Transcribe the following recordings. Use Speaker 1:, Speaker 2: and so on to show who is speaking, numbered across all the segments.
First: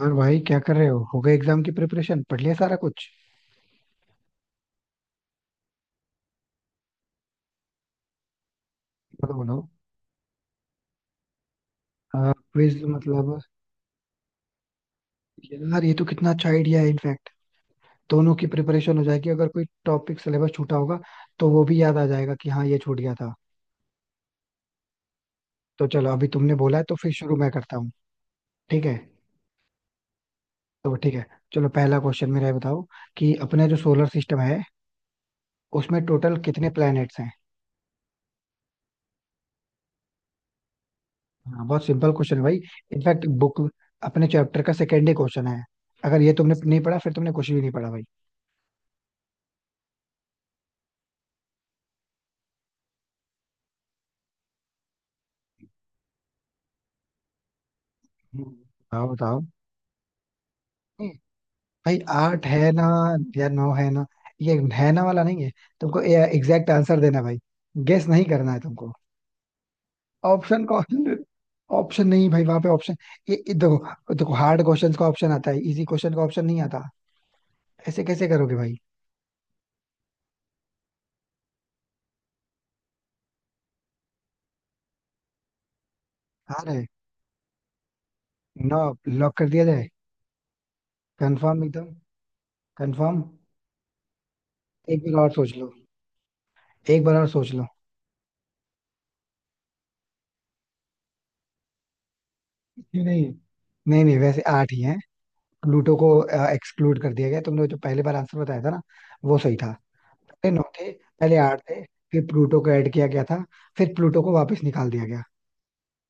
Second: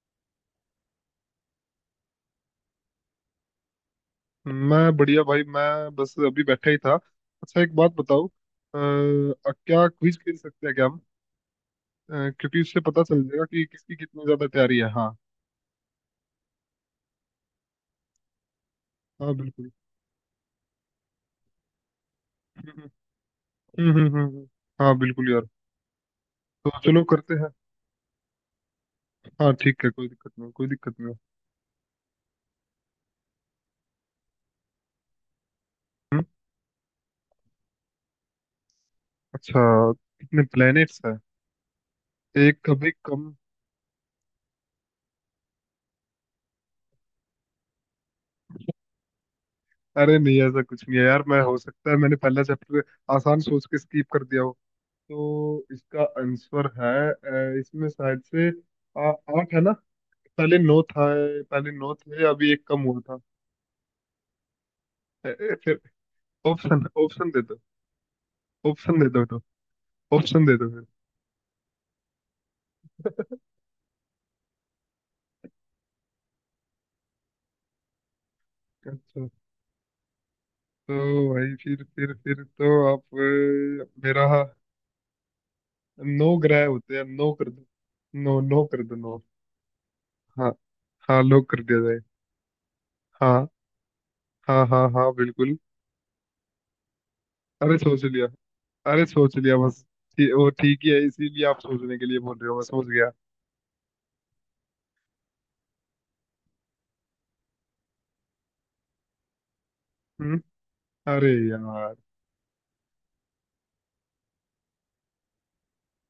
Speaker 1: और भाई, क्या कर रहे हो? हो गए एग्जाम की प्रिपरेशन? पढ़ लिया सारा कुछ?
Speaker 2: मैं बढ़िया भाई। मैं बस अभी बैठा ही था। अच्छा, एक बात बताओ,
Speaker 1: बोलो बोलो।
Speaker 2: क्या क्विज खेल सकते हैं क्या हम? क्योंकि उससे
Speaker 1: क्विज
Speaker 2: पता चल
Speaker 1: मतलब?
Speaker 2: जाएगा कि किसकी कितनी ज्यादा तैयारी है। हाँ।
Speaker 1: यार ये तो कितना अच्छा आइडिया है इनफैक्ट। दोनों की प्रिपरेशन हो जाएगी
Speaker 2: हाँ
Speaker 1: अगर कोई
Speaker 2: बिल्कुल।
Speaker 1: टॉपिक सिलेबस छूटा होगा तो वो भी याद आ जाएगा कि हाँ, ये
Speaker 2: हम्म,
Speaker 1: छूट गया था।
Speaker 2: हम्म, हम्म, हाँ बिल्कुल यार,
Speaker 1: तो चलो, अभी तुमने
Speaker 2: तो
Speaker 1: बोला है तो
Speaker 2: चलो
Speaker 1: फिर
Speaker 2: करते
Speaker 1: शुरू
Speaker 2: हैं।
Speaker 1: मैं करता हूँ। ठीक है,
Speaker 2: हाँ ठीक है, कोई दिक्कत नहीं, कोई
Speaker 1: तो
Speaker 2: दिक्कत नहीं।
Speaker 1: ठीक है। चलो, पहला क्वेश्चन मेरा ये बताओ कि अपना जो सोलर सिस्टम है उसमें
Speaker 2: हम्म।
Speaker 1: टोटल कितने प्लैनेट्स हैं?
Speaker 2: अच्छा, कितने प्लेनेट्स हैं?
Speaker 1: हाँ, बहुत सिंपल क्वेश्चन
Speaker 2: एक
Speaker 1: भाई।
Speaker 2: कभी
Speaker 1: इनफैक्ट
Speaker 2: कम।
Speaker 1: बुक, अपने चैप्टर का सेकेंड ही क्वेश्चन है। अगर ये तुमने नहीं पढ़ा फिर तुमने कुछ भी नहीं पढ़ा भाई।
Speaker 2: अरे नहीं ऐसा कुछ नहीं है यार, मैं हो सकता है मैंने पहला चैप्टर आसान सोच के स्किप कर दिया हो। तो इसका आंसर है, इसमें शायद से
Speaker 1: बताओ बताओ।
Speaker 2: आठ है ना। पहले नो था,
Speaker 1: नहीं,
Speaker 2: पहले नो
Speaker 1: भाई
Speaker 2: थे,
Speaker 1: आठ
Speaker 2: अभी एक
Speaker 1: है ना
Speaker 2: कम हुआ था।
Speaker 1: या नौ है ना? ये है ना वाला नहीं है।
Speaker 2: फिर
Speaker 1: तुमको एग्जैक्ट
Speaker 2: ऑप्शन
Speaker 1: आंसर देना है
Speaker 2: ऑप्शन
Speaker 1: भाई,
Speaker 2: दे दो।
Speaker 1: गेस नहीं करना है तुमको।
Speaker 2: ऑप्शन दे दो तो, ऑप्शन दे
Speaker 1: ऑप्शन
Speaker 2: दो फिर।
Speaker 1: कौन? ऑप्शन नहीं भाई, वहां पे ऑप्शन? ये देखो देखो, हार्ड क्वेश्चंस का ऑप्शन आता है, इजी क्वेश्चन का ऑप्शन नहीं आता। ऐसे कैसे करोगे भाई?
Speaker 2: अच्छा, तो भाई फिर तो आप, मेरा नो ग्रह
Speaker 1: हार है।
Speaker 2: होते हैं, नो कर दो। नो, नो
Speaker 1: नौ।
Speaker 2: कर दो, नो।
Speaker 1: लॉक कर दिया जाए?
Speaker 2: हाँ। हाँ लो
Speaker 1: कंफर्म
Speaker 2: कर दिया
Speaker 1: एकदम,
Speaker 2: जाए।
Speaker 1: कंफर्म।
Speaker 2: हाँ। हाँ हाँ
Speaker 1: एक
Speaker 2: हाँ
Speaker 1: बार और सोच
Speaker 2: बिल्कुल।
Speaker 1: लो, एक बार और सोच लो।
Speaker 2: अरे सोच लिया, अरे सोच लिया बस। वो ठीक ही है, इसीलिए आप सोचने के लिए बोल रहे हो, मैं सोच
Speaker 1: नहीं
Speaker 2: गया।
Speaker 1: नहीं, नहीं नहीं, वैसे आठ ही है। प्लूटो को एक्सक्लूड कर दिया गया, तुमने जो पहले बार आंसर बताया था ना वो सही था।
Speaker 2: हम्म।
Speaker 1: पहले नौ थे,
Speaker 2: अरे
Speaker 1: पहले आठ थे।
Speaker 2: यार।
Speaker 1: फिर प्लूटो को ऐड किया गया था, फिर प्लूटो को वापस निकाल दिया गया।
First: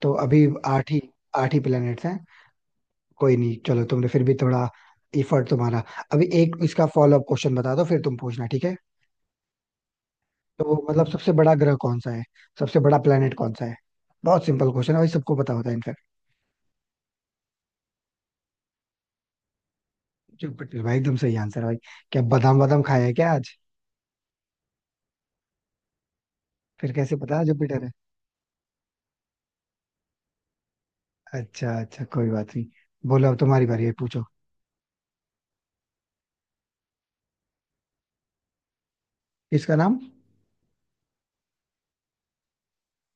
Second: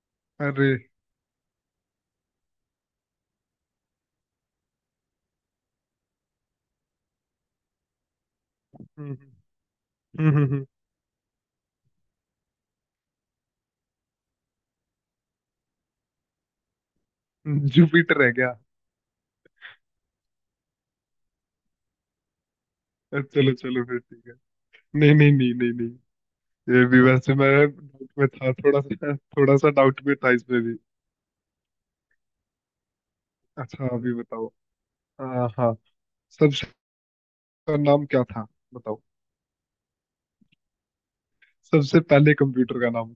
Speaker 1: तो अभी
Speaker 2: अरे।
Speaker 1: आठ ही, आठ ही प्लैनेट्स हैं। कोई नहीं चलो, तुमने फिर भी थोड़ा इफर्ट तुम्हारा। अभी एक इसका फॉलो अप क्वेश्चन बता दो, फिर तुम पूछना, ठीक है?
Speaker 2: हम्म, हम्म, हम्म,
Speaker 1: तो मतलब सबसे बड़ा ग्रह कौन सा है? सबसे बड़ा प्लेनेट कौन सा है? बहुत सिंपल क्वेश्चन है भाई, सबको पता होता है इनफैक्ट।
Speaker 2: जुपिटर है क्या?
Speaker 1: जुपिटर भाई, एकदम सही आंसर भाई। क्या बादाम बादाम खाया है क्या
Speaker 2: चलो
Speaker 1: आज?
Speaker 2: चलो फिर ठीक है। नहीं नहीं नहीं नहीं नहीं, ये
Speaker 1: फिर
Speaker 2: भी
Speaker 1: कैसे
Speaker 2: वैसे
Speaker 1: पता
Speaker 2: मैं
Speaker 1: जुपिटर है?
Speaker 2: डाउट में था, थोड़ा सा डाउट में था इसमें भी।
Speaker 1: अच्छा अच्छा, कोई बात नहीं। बोलो, अब तुम्हारी बारी
Speaker 2: अच्छा,
Speaker 1: है,
Speaker 2: अभी
Speaker 1: पूछो।
Speaker 2: बताओ। हाँ, हाँ। सबसे नाम क्या था, बताओ।
Speaker 1: इसका नाम?
Speaker 2: सबसे पहले कंप्यूटर का नाम।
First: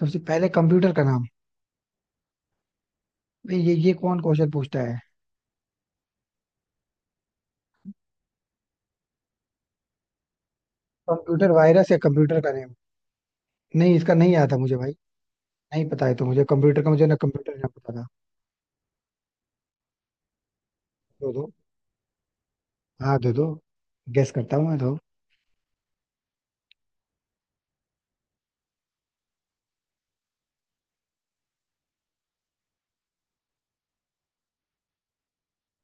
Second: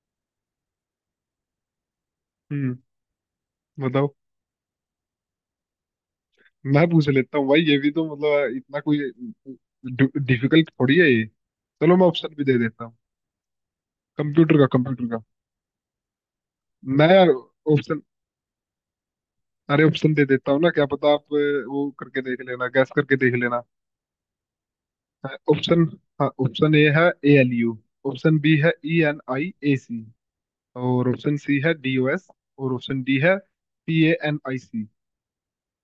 Speaker 1: सबसे पहले कंप्यूटर का नाम?
Speaker 2: हम्म,
Speaker 1: भाई ये
Speaker 2: बताओ।
Speaker 1: कौन क्वेश्चन पूछता है?
Speaker 2: मैं पूछ लेता हूँ भाई, ये भी तो मतलब इतना कोई डिफिकल्ट थोड़ी है ये।
Speaker 1: कंप्यूटर वायरस
Speaker 2: चलो
Speaker 1: या
Speaker 2: मैं ऑप्शन
Speaker 1: कंप्यूटर
Speaker 2: भी
Speaker 1: का
Speaker 2: दे
Speaker 1: नेम?
Speaker 2: देता हूँ।
Speaker 1: नहीं, इसका नहीं आता
Speaker 2: कंप्यूटर का,
Speaker 1: मुझे भाई।
Speaker 2: कंप्यूटर का।
Speaker 1: नहीं पता है, तो मुझे कंप्यूटर का, मुझे
Speaker 2: मैं
Speaker 1: ना
Speaker 2: यार
Speaker 1: कंप्यूटर ना पता
Speaker 2: ऑप्शन,
Speaker 1: था।
Speaker 2: अरे ऑप्शन दे देता हूँ ना, क्या पता आप,
Speaker 1: दो दो,
Speaker 2: वो करके देख लेना, गैस करके
Speaker 1: हाँ दो
Speaker 2: देख
Speaker 1: दो,
Speaker 2: लेना।
Speaker 1: गेस करता हूँ मैं तो।
Speaker 2: ऑप्शन। हाँ, ऑप्शन ए है ALU। ऑप्शन बी है ENIAC। और ऑप्शन सी है DOS। और ऑप्शन डी है PANIC।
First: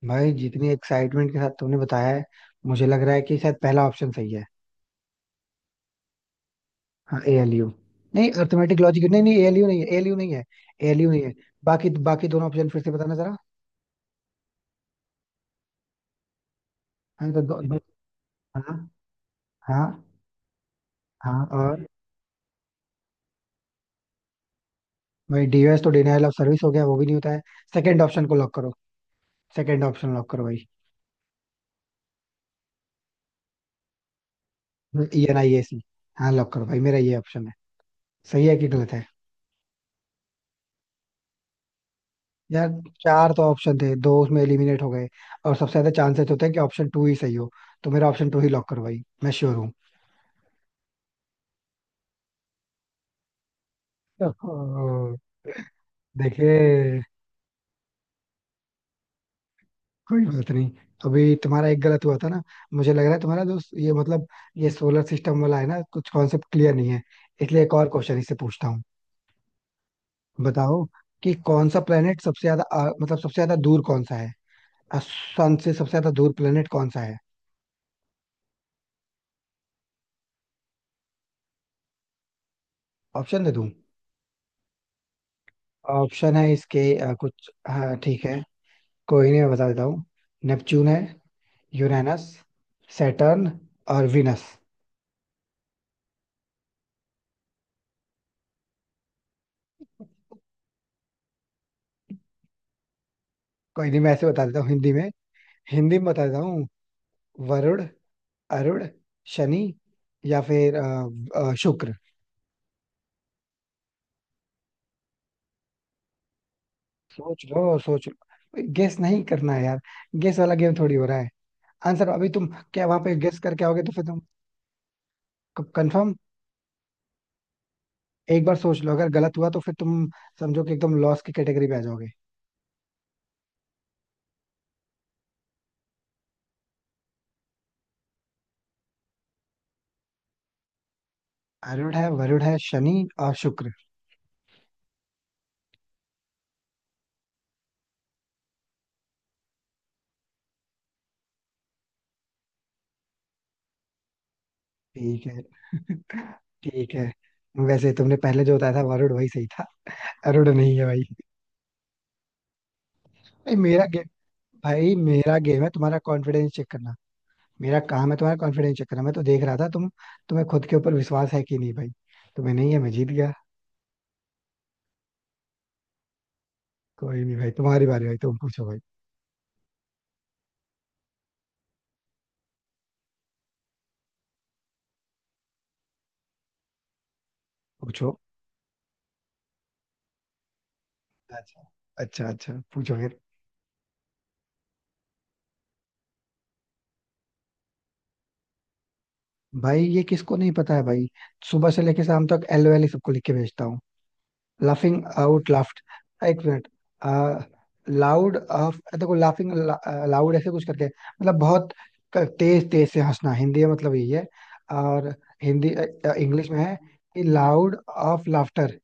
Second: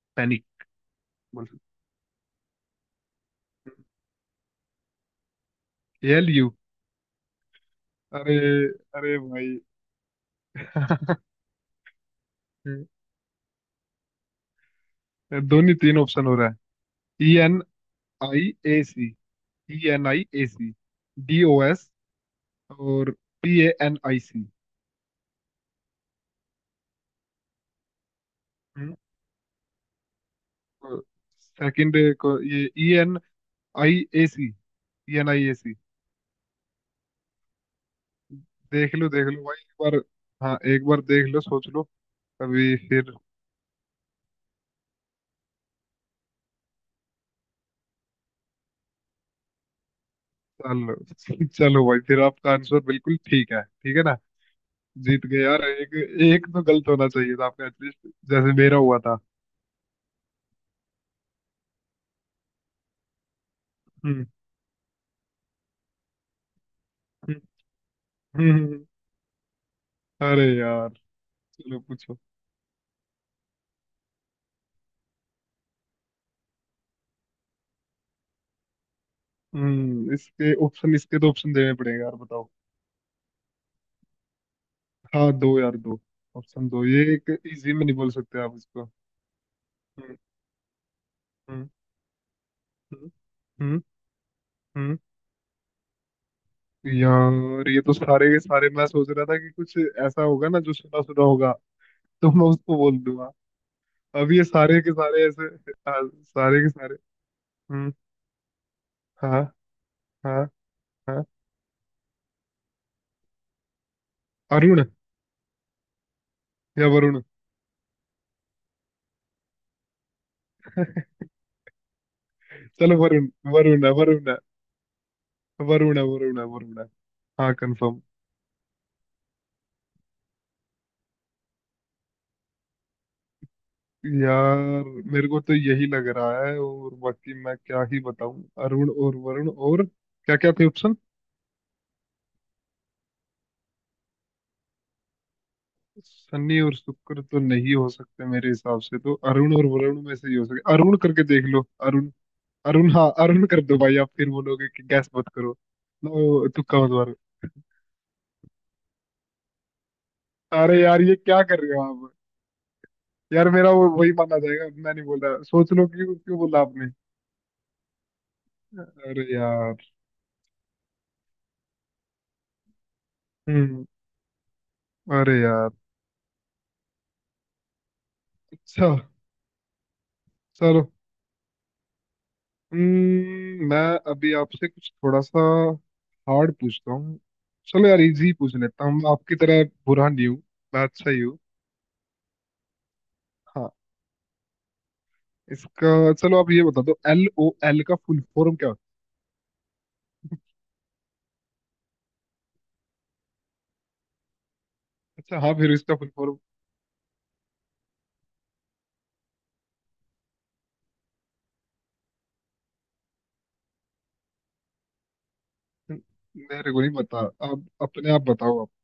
Speaker 1: भाई
Speaker 2: पैनिक
Speaker 1: जितनी एक्साइटमेंट के
Speaker 2: बोल।
Speaker 1: साथ तुमने बताया है, मुझे लग रहा है कि शायद पहला ऑप्शन सही है।
Speaker 2: ALU।
Speaker 1: हाँ, ए एल यू। नहीं,
Speaker 2: अरे।
Speaker 1: अर्थमेटिक लॉजिक,
Speaker 2: अरे
Speaker 1: नहीं नहीं, एल
Speaker 2: भाई।
Speaker 1: यू नहीं है, एल यू नहीं है, एल यू नहीं है। बाकी बाकी दोनों ऑप्शन फिर
Speaker 2: हम्म,
Speaker 1: से बताना जरा।
Speaker 2: दोनों तीन ऑप्शन हो रहा है।
Speaker 1: हाँ
Speaker 2: ई
Speaker 1: तो
Speaker 2: एन
Speaker 1: दो, दो,
Speaker 2: आई ए
Speaker 1: हाँ
Speaker 2: सी ई एन
Speaker 1: हाँ
Speaker 2: आई ए सी डी
Speaker 1: हाँ,
Speaker 2: ओ
Speaker 1: और।
Speaker 2: एस और PANIC।
Speaker 1: भाई डीओएस तो डिनायल ऑफ सर्विस हो गया, वो भी नहीं होता है। सेकंड ऑप्शन को लॉक करो, सेकंड ऑप्शन लॉक करो भाई।
Speaker 2: सेकंड को ये, ENIAC। E
Speaker 1: E
Speaker 2: N
Speaker 1: N
Speaker 2: I A
Speaker 1: I A
Speaker 2: C.
Speaker 1: C. हाँ लॉक करो भाई, मेरा ये ऑप्शन है। सही है कि गलत है?
Speaker 2: देख लो भाई, एक बार। हाँ, एक बार देख लो, सोच लो
Speaker 1: यार,
Speaker 2: तभी फिर।
Speaker 1: चार तो ऑप्शन थे, दो उसमें एलिमिनेट हो गए और सबसे ज्यादा चांसेस होते हैं कि ऑप्शन टू ही सही हो। तो मेरा ऑप्शन टू ही लॉक करो भाई, मैं श्योर हूँ।
Speaker 2: चलो चलो भाई, फिर आपका आंसर बिल्कुल ठीक है, ठीक है ना।
Speaker 1: ओहो,
Speaker 2: जीत गए यार एक। एक तो गलत
Speaker 1: देखिए।
Speaker 2: होना चाहिए था आपका एटलीस्ट, जैसे मेरा हुआ था।
Speaker 1: कोई बात नहीं, अभी तुम्हारा एक गलत हुआ था ना, मुझे लग रहा है तुम्हारा दोस्त ये
Speaker 2: हम्म,
Speaker 1: मतलब, ये सोलर सिस्टम वाला है ना, कुछ कॉन्सेप्ट क्लियर नहीं है।
Speaker 2: हम्म,
Speaker 1: इसलिए एक और क्वेश्चन इससे
Speaker 2: हम्म,
Speaker 1: पूछता हूँ।
Speaker 2: हम्म। अरे
Speaker 1: बताओ
Speaker 2: यार।
Speaker 1: कि कौन
Speaker 2: चलो
Speaker 1: सा
Speaker 2: पूछो।
Speaker 1: प्लेनेट सबसे ज्यादा मतलब सबसे ज्यादा दूर कौन सा है? सन से सबसे ज्यादा दूर प्लेनेट कौन सा है?
Speaker 2: हम्म, इसके तो ऑप्शन देने पड़ेंगे यार, बताओ।
Speaker 1: ऑप्शन दे दूं?
Speaker 2: हाँ दो यार दो।
Speaker 1: ऑप्शन है
Speaker 2: ऑप्शन
Speaker 1: इसके
Speaker 2: दो, ये एक
Speaker 1: कुछ,
Speaker 2: इजी में नहीं
Speaker 1: हाँ
Speaker 2: बोल
Speaker 1: ठीक
Speaker 2: सकते
Speaker 1: है।
Speaker 2: आप इसको।
Speaker 1: कोई नहीं मैं बता देता हूँ।
Speaker 2: हम्म,
Speaker 1: नेपच्यून है।
Speaker 2: हम्म,
Speaker 1: यूरेनस।
Speaker 2: हम्म,
Speaker 1: सैटर्न।
Speaker 2: हम्म,
Speaker 1: और विनस।
Speaker 2: हम्म। यार ये तो सारे के सारे, मैं सोच रहा था कि कुछ ऐसा होगा ना जो सुना सुना होगा, तो मैं उसको बोल दूंगा।
Speaker 1: कोई नहीं, मैं ऐसे
Speaker 2: अब ये
Speaker 1: बता देता हूँ
Speaker 2: सारे के
Speaker 1: हिंदी में,
Speaker 2: सारे ऐसे,
Speaker 1: हिंदी में बता देता
Speaker 2: सारे
Speaker 1: हूँ।
Speaker 2: के सारे।
Speaker 1: वरुण।
Speaker 2: हम्म।
Speaker 1: अरुण।
Speaker 2: हाँ,
Speaker 1: शनि, या
Speaker 2: हाँ,
Speaker 1: फिर
Speaker 2: हाँ।
Speaker 1: शुक्र।
Speaker 2: अरुण या वरुण।
Speaker 1: सोच लो, सोच लो, गेस नहीं करना है यार, गेस वाला गेम थोड़ी हो रहा है। आंसर अभी तुम क्या
Speaker 2: चलो
Speaker 1: वहां पे
Speaker 2: वरुण।
Speaker 1: गेस करके आओगे?
Speaker 2: वरुण है,
Speaker 1: तो फिर
Speaker 2: वरुण
Speaker 1: तुम।
Speaker 2: है, वरुण है,
Speaker 1: कंफर्म,
Speaker 2: वरुण है, वरुण है। हाँ, कंफर्म।
Speaker 1: एक बार सोच लो, अगर गलत हुआ तो फिर तुम समझो कि एकदम लॉस की कैटेगरी में आ जाओगे।
Speaker 2: यार मेरे को तो यही लग रहा है, और बाकी मैं क्या ही बताऊं, अरुण और वरुण और क्या क्या थे?
Speaker 1: अरुण है, वरुण है, शनि और शुक्र।
Speaker 2: शनि और शुक्र तो नहीं हो सकते मेरे हिसाब से, तो अरुण और वरुण में से ही हो सके। अरुण करके देख लो। अरुण, अरुण, हाँ अरुण कर दो भाई, आप फिर बोलोगे कि गैस
Speaker 1: ठीक
Speaker 2: मत
Speaker 1: है।
Speaker 2: करो, ना वो तुक्का मत
Speaker 1: ठीक है।
Speaker 2: मारो।
Speaker 1: वैसे तुमने पहले जो बताया था, वरुण, वही सही था। अरुण नहीं
Speaker 2: अरे
Speaker 1: है
Speaker 2: यार
Speaker 1: भाई।
Speaker 2: ये क्या कर रहे हो आप? यार
Speaker 1: भाई
Speaker 2: मेरा
Speaker 1: मेरा
Speaker 2: वो
Speaker 1: गेम
Speaker 2: वही माना जाएगा, मैं
Speaker 1: भाई
Speaker 2: नहीं बोल
Speaker 1: मेरा
Speaker 2: रहा
Speaker 1: गेम है
Speaker 2: सोच लो,
Speaker 1: तुम्हारा
Speaker 2: क्यों क्यों
Speaker 1: कॉन्फिडेंस
Speaker 2: बोला
Speaker 1: चेक
Speaker 2: आपने?
Speaker 1: करना। मेरा काम है तुम्हारा कॉन्फिडेंस चेक करना, मैं तो
Speaker 2: अरे
Speaker 1: देख रहा था तुम।
Speaker 2: यार।
Speaker 1: तुम्हें खुद के ऊपर विश्वास है कि नहीं भाई? तुम्हें नहीं है, मैं जीत गया।
Speaker 2: हम्म। अरे यार।
Speaker 1: कोई नहीं भाई, तुम्हारी बारी भाई, तुम पूछो भाई।
Speaker 2: अच्छा, चलो। हम्म। मैं अभी आपसे कुछ थोड़ा सा हार्ड पूछता हूँ। चलो यार,
Speaker 1: पूछो।
Speaker 2: इजी पूछ लेता हूँ, मैं आपकी तरह बुरा नहीं हूँ, मैं अच्छा ही हूँ।
Speaker 1: अच्छा अच्छा अच्छा, पूछो फिर।
Speaker 2: हाँ, इसका चलो आप ये बता दो, LOL का फुल फॉर्म क्या होता
Speaker 1: भाई ये किसको नहीं पता है भाई? सुबह से लेके शाम तक एल वैली सबको लिख के भेजता हूँ। लाफिंग
Speaker 2: है? अच्छा,
Speaker 1: आउट
Speaker 2: हाँ फिर
Speaker 1: लाफ्ट।
Speaker 2: इसका फुल फॉर्म?
Speaker 1: एक मिनट। लाउड ऑफ, देखो, लाफिंग लाउड ऐसे कुछ करके, मतलब बहुत तेज तेज से हंसना, हिंदी में मतलब यही है। और हिंदी, इंग्लिश में
Speaker 2: मेरे
Speaker 1: है
Speaker 2: को नहीं पता,
Speaker 1: कि
Speaker 2: आप
Speaker 1: लाउड
Speaker 2: अपने आप
Speaker 1: ऑफ
Speaker 2: बताओ आप।
Speaker 1: लाफ्टर।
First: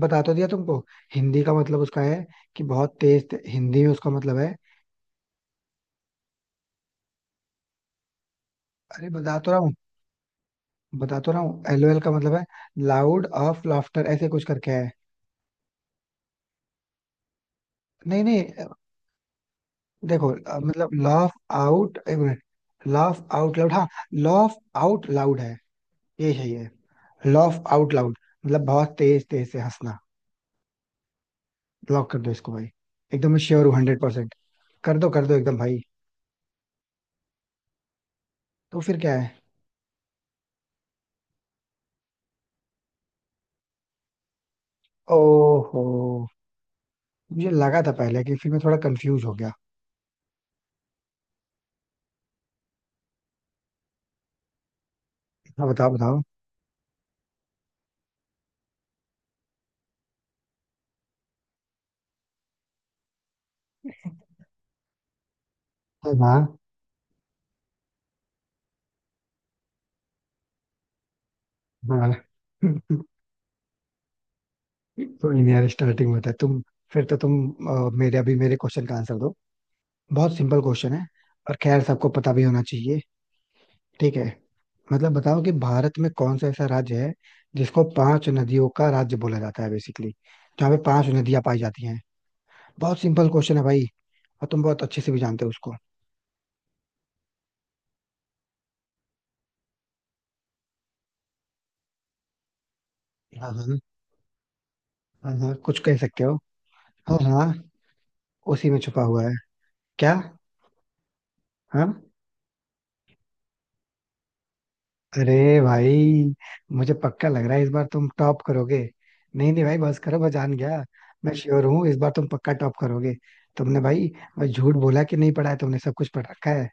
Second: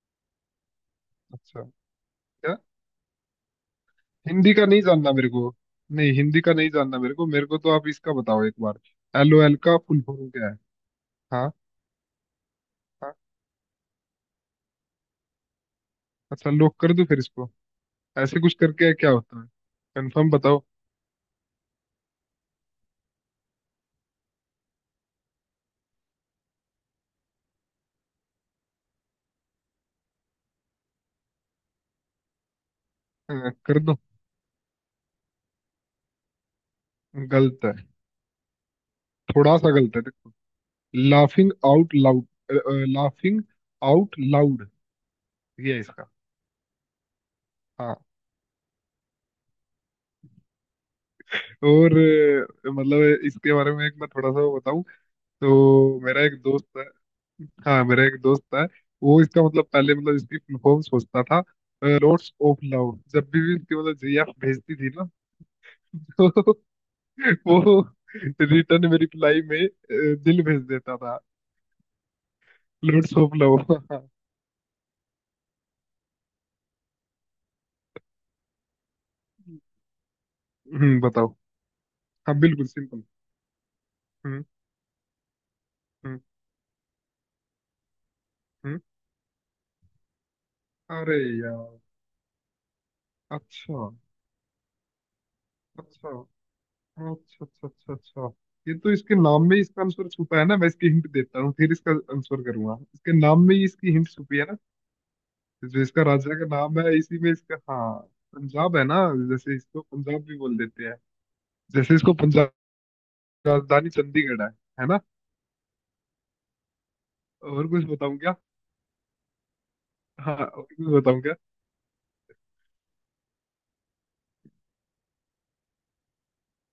Speaker 1: बता तो दिया तुमको, हिंदी का
Speaker 2: अच्छा,
Speaker 1: मतलब उसका है
Speaker 2: क्या?
Speaker 1: कि बहुत तेज हिंदी में उसका मतलब
Speaker 2: हिंदी
Speaker 1: है।
Speaker 2: का नहीं जानना मेरे को। नहीं, हिंदी का नहीं जानना मेरे को, मेरे को तो आप इसका बताओ एक बार।
Speaker 1: अरे
Speaker 2: एल
Speaker 1: बता
Speaker 2: ओ
Speaker 1: तो
Speaker 2: एल
Speaker 1: रहा हूँ।
Speaker 2: का फुल फॉर्म क्या है?
Speaker 1: बता तो रहा
Speaker 2: हाँ।
Speaker 1: हूँ, एलओएल का मतलब है
Speaker 2: हाँ,
Speaker 1: लाउड ऑफ लाफ्टर ऐसे कुछ करके है।
Speaker 2: अच्छा लॉक कर दूं फिर इसको?
Speaker 1: नहीं
Speaker 2: ऐसे
Speaker 1: नहीं।
Speaker 2: कुछ करके क्या होता है?
Speaker 1: देखो
Speaker 2: कंफर्म बताओ।
Speaker 1: मतलब लाफ आउट, एक मिनट, लाफ आउट लाउड, हाँ, लाफ आउट लाउड है, ये सही है, लाफ आउट लाउड मतलब बहुत तेज तेज से हंसना। ब्लॉक कर दो इसको भाई, एकदम
Speaker 2: हाँ,
Speaker 1: श्योर हूँ
Speaker 2: कर दो।
Speaker 1: 100%। कर दो, कर दो एकदम भाई।
Speaker 2: गलत है।
Speaker 1: तो फिर क्या है?
Speaker 2: थोड़ा सा गलत है, देखो, laughing out loud, laughing out loud, ये है
Speaker 1: ओहो,
Speaker 2: इसका।
Speaker 1: मुझे लगा था
Speaker 2: हाँ।
Speaker 1: पहले, कि फिर मैं थोड़ा कंफ्यूज हो गया।
Speaker 2: और, मतलब इसके बारे में एक मैं थोड़ा सा बताऊं,
Speaker 1: हाँ बताओ
Speaker 2: तो मेरा
Speaker 1: बताओ।
Speaker 2: एक दोस्त है। हाँ, मेरा एक दोस्त है, वो इसका मतलब, पहले मतलब इसकी फुल फॉर्म सोचता था लॉर्ड्स ऑफ लव। जब भी इसकी मतलब GF भेजती थी ना
Speaker 1: हाँ हाँ
Speaker 2: तो वो रिटर्न में, रिप्लाई में दिल भेज देता था।
Speaker 1: हाँ।
Speaker 2: लॉर्ड्स ऑफ लव
Speaker 1: कोई नहीं यार, स्टार्टिंग में था तुम, फिर तो तुम मेरे अभी मेरे क्वेश्चन का आंसर दो। बहुत सिंपल क्वेश्चन
Speaker 2: हम्म,
Speaker 1: है,
Speaker 2: बताओ।
Speaker 1: और खैर सबको पता
Speaker 2: हाँ
Speaker 1: भी होना
Speaker 2: बिल्कुल
Speaker 1: चाहिए,
Speaker 2: सिंपल।
Speaker 1: ठीक है?
Speaker 2: हम्म,
Speaker 1: मतलब बताओ कि भारत में
Speaker 2: हम्म,
Speaker 1: कौन सा ऐसा राज्य है जिसको पांच नदियों
Speaker 2: हम्म।
Speaker 1: का राज्य बोला जाता है बेसिकली, जहाँ पे पांच
Speaker 2: अरे
Speaker 1: नदियां पाई
Speaker 2: यार।
Speaker 1: जाती हैं? बहुत सिंपल क्वेश्चन है भाई,
Speaker 2: अच्छा,
Speaker 1: और तुम बहुत अच्छे से भी जानते हो उसको।
Speaker 2: अच्छा, अच्छा, अच्छा। अच्छा, अच्छा, ये तो इसके नाम में ही इसका आंसर छुपा है ना। मैं इसकी हिंट देता हूँ, फिर इसका आंसर करूंगा, इसके नाम
Speaker 1: हाँ
Speaker 2: में ही
Speaker 1: हाँ
Speaker 2: इसकी हिंट छुपी है ना।
Speaker 1: हाँ हाँ, कुछ
Speaker 2: जो
Speaker 1: कह
Speaker 2: इसका
Speaker 1: सकते
Speaker 2: राजा
Speaker 1: हो।
Speaker 2: का नाम है,
Speaker 1: हाँ
Speaker 2: इसी में
Speaker 1: हाँ,
Speaker 2: इसका, हाँ
Speaker 1: उसी
Speaker 2: पंजाब
Speaker 1: में
Speaker 2: है ना।
Speaker 1: छुपा हुआ है।
Speaker 2: जैसे इसको
Speaker 1: क्या?
Speaker 2: पंजाब भी बोल देते हैं।
Speaker 1: हाँ।
Speaker 2: जैसे इसको पंजाब, राजधानी चंडीगढ़ है ना?
Speaker 1: अरे भाई, मुझे पक्का लग रहा है
Speaker 2: और
Speaker 1: इस
Speaker 2: कुछ
Speaker 1: बार तुम
Speaker 2: बताऊं क्या?
Speaker 1: टॉप करोगे। नहीं नहीं भाई, बस करो, मैं
Speaker 2: हाँ,
Speaker 1: जान
Speaker 2: और कुछ
Speaker 1: गया।
Speaker 2: बताऊं
Speaker 1: मैं
Speaker 2: क्या?
Speaker 1: श्योर हूँ इस बार तुम पक्का टॉप करोगे। तुमने भाई, भाई झूठ बोला कि नहीं पढ़ा, है तुमने सब कुछ पढ़ रखा है।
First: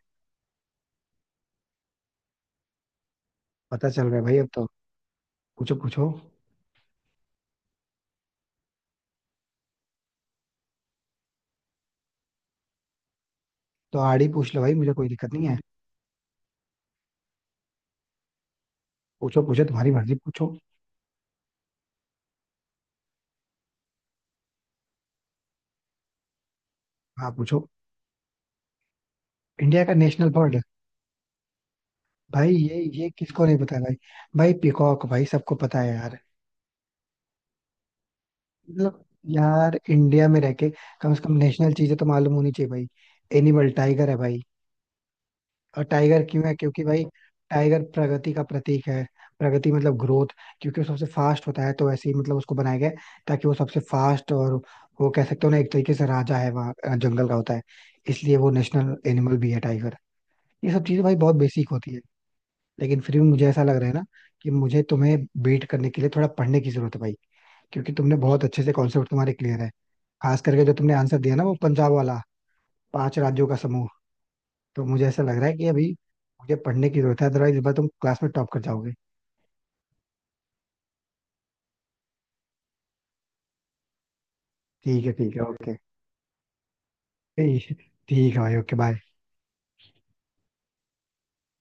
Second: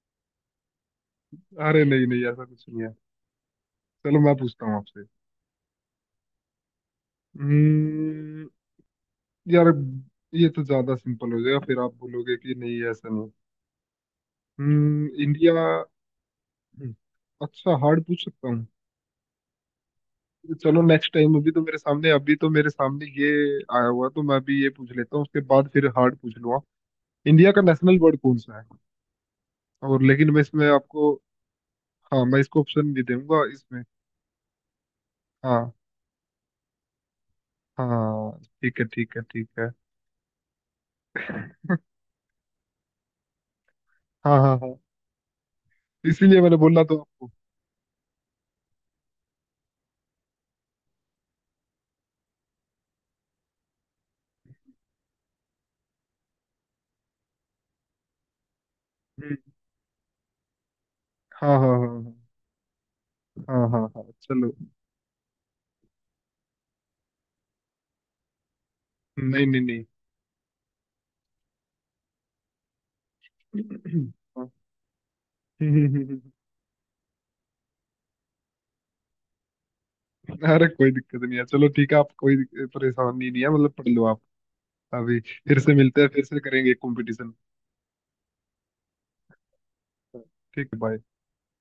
Speaker 2: अरे नहीं, नहीं ऐसा कुछ नहीं है।
Speaker 1: पता चल रहा
Speaker 2: चलो
Speaker 1: है
Speaker 2: मैं
Speaker 1: भाई अब तो।
Speaker 2: पूछता हूँ आपसे।
Speaker 1: पूछो पूछो।
Speaker 2: हम्म। यार ये तो ज्यादा सिंपल हो जाएगा, फिर आप बोलोगे कि नहीं ऐसा नहीं।
Speaker 1: तो आड़ी पूछ लो भाई, मुझे कोई दिक्कत नहीं
Speaker 2: इंडिया।
Speaker 1: है।
Speaker 2: हम्म, अच्छा हार्ड पूछ सकता हूँ।
Speaker 1: पूछो पूछो, तुम्हारी मर्जी, पूछो।
Speaker 2: चलो नेक्स्ट टाइम, अभी तो मेरे सामने, अभी तो मेरे सामने ये आया हुआ तो मैं अभी ये पूछ लेता हूँ, उसके बाद फिर हार्ड पूछ लूंगा।
Speaker 1: हाँ
Speaker 2: इंडिया का
Speaker 1: पूछो।
Speaker 2: नेशनल बर्ड कौन सा है?
Speaker 1: इंडिया का
Speaker 2: और
Speaker 1: नेशनल
Speaker 2: लेकिन मैं
Speaker 1: बर्ड?
Speaker 2: इसमें आपको, हाँ मैं
Speaker 1: भाई
Speaker 2: इसको
Speaker 1: ये
Speaker 2: ऑप्शन भी
Speaker 1: ये
Speaker 2: दूंगा
Speaker 1: किसको नहीं पता है
Speaker 2: इसमें।
Speaker 1: भाई? भाई पीकॉक भाई, सबको
Speaker 2: हाँ,
Speaker 1: पता है यार।
Speaker 2: हाँ ठीक है,
Speaker 1: मतलब
Speaker 2: ठीक है, ठीक है।
Speaker 1: यार, इंडिया में रह के कम से कम नेशनल चीजें तो मालूम होनी चाहिए भाई। एनिमल टाइगर है
Speaker 2: हाँ
Speaker 1: भाई।
Speaker 2: हाँ हाँ,
Speaker 1: और टाइगर
Speaker 2: इसीलिए
Speaker 1: क्यों है?
Speaker 2: मैंने बोला
Speaker 1: क्योंकि
Speaker 2: तो
Speaker 1: भाई,
Speaker 2: आपको।
Speaker 1: टाइगर प्रगति का प्रतीक है। प्रगति मतलब ग्रोथ। क्योंकि वो सबसे फास्ट होता है, तो ऐसे ही मतलब उसको बनाया गया है, ताकि वो सबसे फास्ट, और वो कह सकते हो ना, एक तरीके से राजा है वहाँ, जंगल का होता है। इसलिए वो नेशनल एनिमल
Speaker 2: हम्म।
Speaker 1: भी है टाइगर। ये सब चीजें भाई बहुत
Speaker 2: हाँ
Speaker 1: बेसिक
Speaker 2: हाँ
Speaker 1: होती है।
Speaker 2: हाँ
Speaker 1: लेकिन फिर भी मुझे
Speaker 2: हाँ
Speaker 1: ऐसा लग
Speaker 2: हाँ हाँ
Speaker 1: रहा है
Speaker 2: हाँ,
Speaker 1: ना कि
Speaker 2: चलो।
Speaker 1: मुझे तुम्हें बीट करने के लिए थोड़ा पढ़ने की जरूरत है भाई, क्योंकि तुमने बहुत अच्छे से कॉन्सेप्ट, तुम्हारे
Speaker 2: नहीं
Speaker 1: क्लियर
Speaker 2: नहीं
Speaker 1: है।
Speaker 2: नहीं।
Speaker 1: खास करके जो तुमने आंसर दिया ना, वो पंजाब वाला, पांच राज्यों का समूह।
Speaker 2: हाँ,
Speaker 1: तो मुझे ऐसा लग रहा है कि अभी मुझे पढ़ने की जरूरत है, अदरवाइज इस बार तुम क्लास में टॉप कर जाओगे।
Speaker 2: अरे कोई दिक्कत नहीं है, चलो ठीक है आप, कोई परेशानी नहीं है, मतलब पढ़ लो आप।
Speaker 1: ठीक है,
Speaker 2: अभी
Speaker 1: ठीक है,
Speaker 2: फिर से
Speaker 1: ओके।
Speaker 2: मिलते हैं, फिर से करेंगे कंपटीशन।
Speaker 1: ठीक, ठीक है भाई, ओके बाय।
Speaker 2: ठीक है, बाय।